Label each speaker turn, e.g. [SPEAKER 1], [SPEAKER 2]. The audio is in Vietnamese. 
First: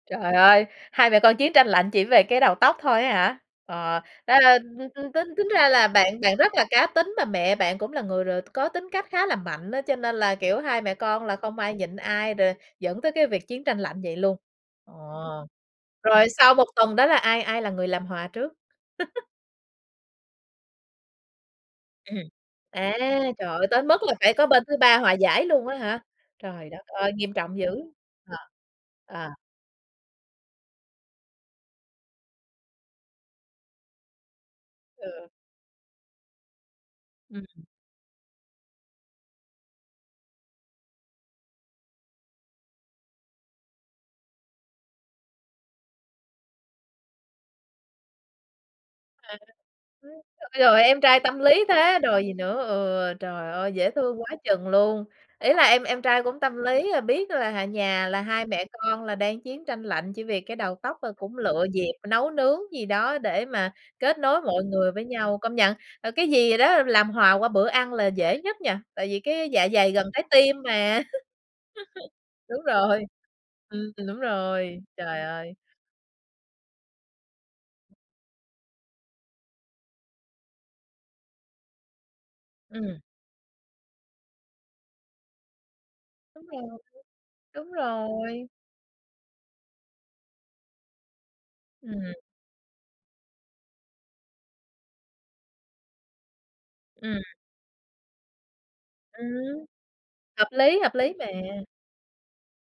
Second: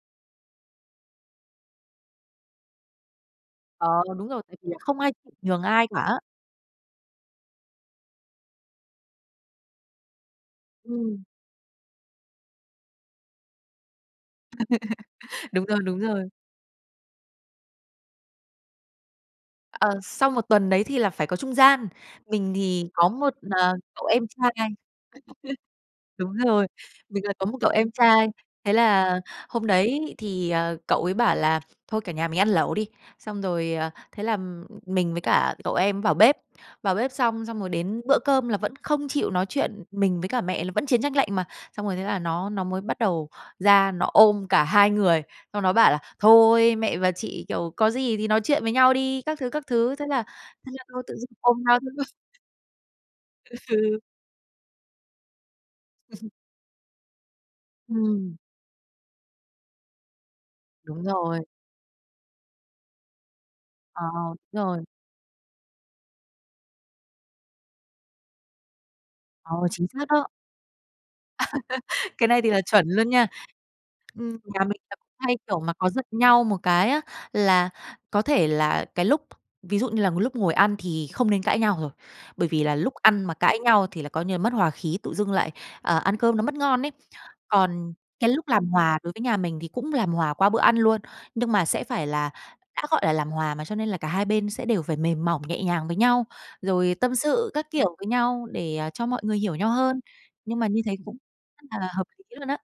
[SPEAKER 1] Trời ơi! Hai mẹ con chiến tranh lạnh chỉ về cái đầu tóc thôi á hả?
[SPEAKER 2] Ờ,
[SPEAKER 1] Ờ,
[SPEAKER 2] đúng
[SPEAKER 1] ra
[SPEAKER 2] rồi, tại
[SPEAKER 1] ra t
[SPEAKER 2] vì là không ai
[SPEAKER 1] t tính
[SPEAKER 2] chịu
[SPEAKER 1] tính
[SPEAKER 2] nhường
[SPEAKER 1] ra
[SPEAKER 2] ai
[SPEAKER 1] là
[SPEAKER 2] cả á.
[SPEAKER 1] bạn bạn rất là cá tính, mà mẹ bạn cũng là người r có tính cách khá là mạnh á, cho nên là, kiểu, hai mẹ
[SPEAKER 2] Ừm.
[SPEAKER 1] con là không ai nhịn ai, rồi dẫn tới cái việc chiến tranh lạnh vậy luôn. Ờ,
[SPEAKER 2] Đúng rồi, đúng rồi.
[SPEAKER 1] rồi sau 1 tuần đó là ai ai là người làm hòa trước?
[SPEAKER 2] Ờ, sau 1 tuần đấy thì là phải có trung gian,
[SPEAKER 1] Ừm.
[SPEAKER 2] mình thì
[SPEAKER 1] À,
[SPEAKER 2] có 1,
[SPEAKER 1] trời ơi!
[SPEAKER 2] ờ,
[SPEAKER 1] Tới mức
[SPEAKER 2] cậu
[SPEAKER 1] là
[SPEAKER 2] em
[SPEAKER 1] phải
[SPEAKER 2] trai.
[SPEAKER 1] có bên thứ ba hòa giải luôn á hả?
[SPEAKER 2] Đúng rồi.
[SPEAKER 1] Trời đất ơi!
[SPEAKER 2] Mình là
[SPEAKER 1] Nghiêm
[SPEAKER 2] có 1
[SPEAKER 1] trọng
[SPEAKER 2] cậu
[SPEAKER 1] dữ,
[SPEAKER 2] em trai.
[SPEAKER 1] ờ,
[SPEAKER 2] Thế là
[SPEAKER 1] ờ.
[SPEAKER 2] hôm đấy thì, ờ, cậu ấy bảo là: "Thôi, cả nhà mình ăn lẩu đi." Xong rồi, à, thế là m mình với
[SPEAKER 1] Ừ.
[SPEAKER 2] cả cậu em ấy vào bếp. Vào bếp xong,
[SPEAKER 1] Ừm.
[SPEAKER 2] xong rồi đến bữa cơm là vẫn không chịu nói chuyện mình với cả mẹ là vẫn chiến tranh lạnh mà. Xong rồi thế là nó nó mới bắt đầu ra, nó ôm cả hai người, xong nó bảo là: "Thôi mẹ và chị, kiểu, có gì thì nói chuyện với nhau đi!"
[SPEAKER 1] À,
[SPEAKER 2] các thứ, các thứ. Thế
[SPEAKER 1] ơ,
[SPEAKER 2] là
[SPEAKER 1] ôi trời
[SPEAKER 2] thế là
[SPEAKER 1] ơi, em
[SPEAKER 2] thôi tự
[SPEAKER 1] trai
[SPEAKER 2] dưng
[SPEAKER 1] tâm
[SPEAKER 2] ôm
[SPEAKER 1] lý
[SPEAKER 2] nhau thôi.
[SPEAKER 1] thế đòi gì nữa! Ừ, trời ơi! Dễ
[SPEAKER 2] Ừ.
[SPEAKER 1] thương quá chừng luôn! Ý là em em trai
[SPEAKER 2] Ừm.
[SPEAKER 1] cũng tâm lý, ờ, biết là, à, nhà là
[SPEAKER 2] Ừm.
[SPEAKER 1] hai mẹ con là đang chiến tranh lạnh, chỉ vì cái đầu tóc
[SPEAKER 2] Đúng
[SPEAKER 1] thôi, và cũng
[SPEAKER 2] rồi.
[SPEAKER 1] lựa dịp nấu nướng gì đó, để mà
[SPEAKER 2] Ờ,
[SPEAKER 1] kết nối
[SPEAKER 2] đúng
[SPEAKER 1] mọi
[SPEAKER 2] rồi.
[SPEAKER 1] người với nhau. Công nhận, là cái gì đó làm hòa qua bữa ăn là dễ nhất nha? Tại vì cái
[SPEAKER 2] Ờ,
[SPEAKER 1] dạ
[SPEAKER 2] chính
[SPEAKER 1] dày gần
[SPEAKER 2] xác
[SPEAKER 1] trái
[SPEAKER 2] đó.
[SPEAKER 1] tim mà.
[SPEAKER 2] Cái này thì là
[SPEAKER 1] Đúng
[SPEAKER 2] chuẩn
[SPEAKER 1] rồi.
[SPEAKER 2] luôn nha.
[SPEAKER 1] Ừm, đúng
[SPEAKER 2] Ừm, nhà
[SPEAKER 1] rồi,
[SPEAKER 2] mình là cũng
[SPEAKER 1] trời
[SPEAKER 2] hay,
[SPEAKER 1] ơi!
[SPEAKER 2] kiểu mà, có giận nhau một cái á, là có thể là cái lúc ví dụ như là m lúc ngồi ăn thì không nên cãi nhau rồi. Bởi vì là lúc
[SPEAKER 1] Ừm.
[SPEAKER 2] ăn mà cãi nhau thì là coi như là mất hòa khí, tự dưng lại, à, ăn cơm nó
[SPEAKER 1] Đúng
[SPEAKER 2] mất
[SPEAKER 1] rồi,
[SPEAKER 2] ngon ấy.
[SPEAKER 1] đúng
[SPEAKER 2] Còn cái
[SPEAKER 1] rồi.
[SPEAKER 2] lúc làm hòa đối với nhà mình thì cũng làm hòa qua bữa ăn luôn. Nhưng mà sẽ phải
[SPEAKER 1] Ừm.
[SPEAKER 2] là đã gọi là làm hòa mà, cho nên là cả hai bên sẽ đều phải mềm mỏng, nhẹ nhàng với nhau, rồi tâm
[SPEAKER 1] Ừm.
[SPEAKER 2] sự các kiểu với nhau, để cho mọi người hiểu
[SPEAKER 1] Ừm.
[SPEAKER 2] nhau hơn.
[SPEAKER 1] Hợp
[SPEAKER 2] Nhưng mà
[SPEAKER 1] lý,
[SPEAKER 2] như
[SPEAKER 1] hợp
[SPEAKER 2] thế
[SPEAKER 1] lý
[SPEAKER 2] cũng
[SPEAKER 1] mà.
[SPEAKER 2] rất là hợp lý luôn á.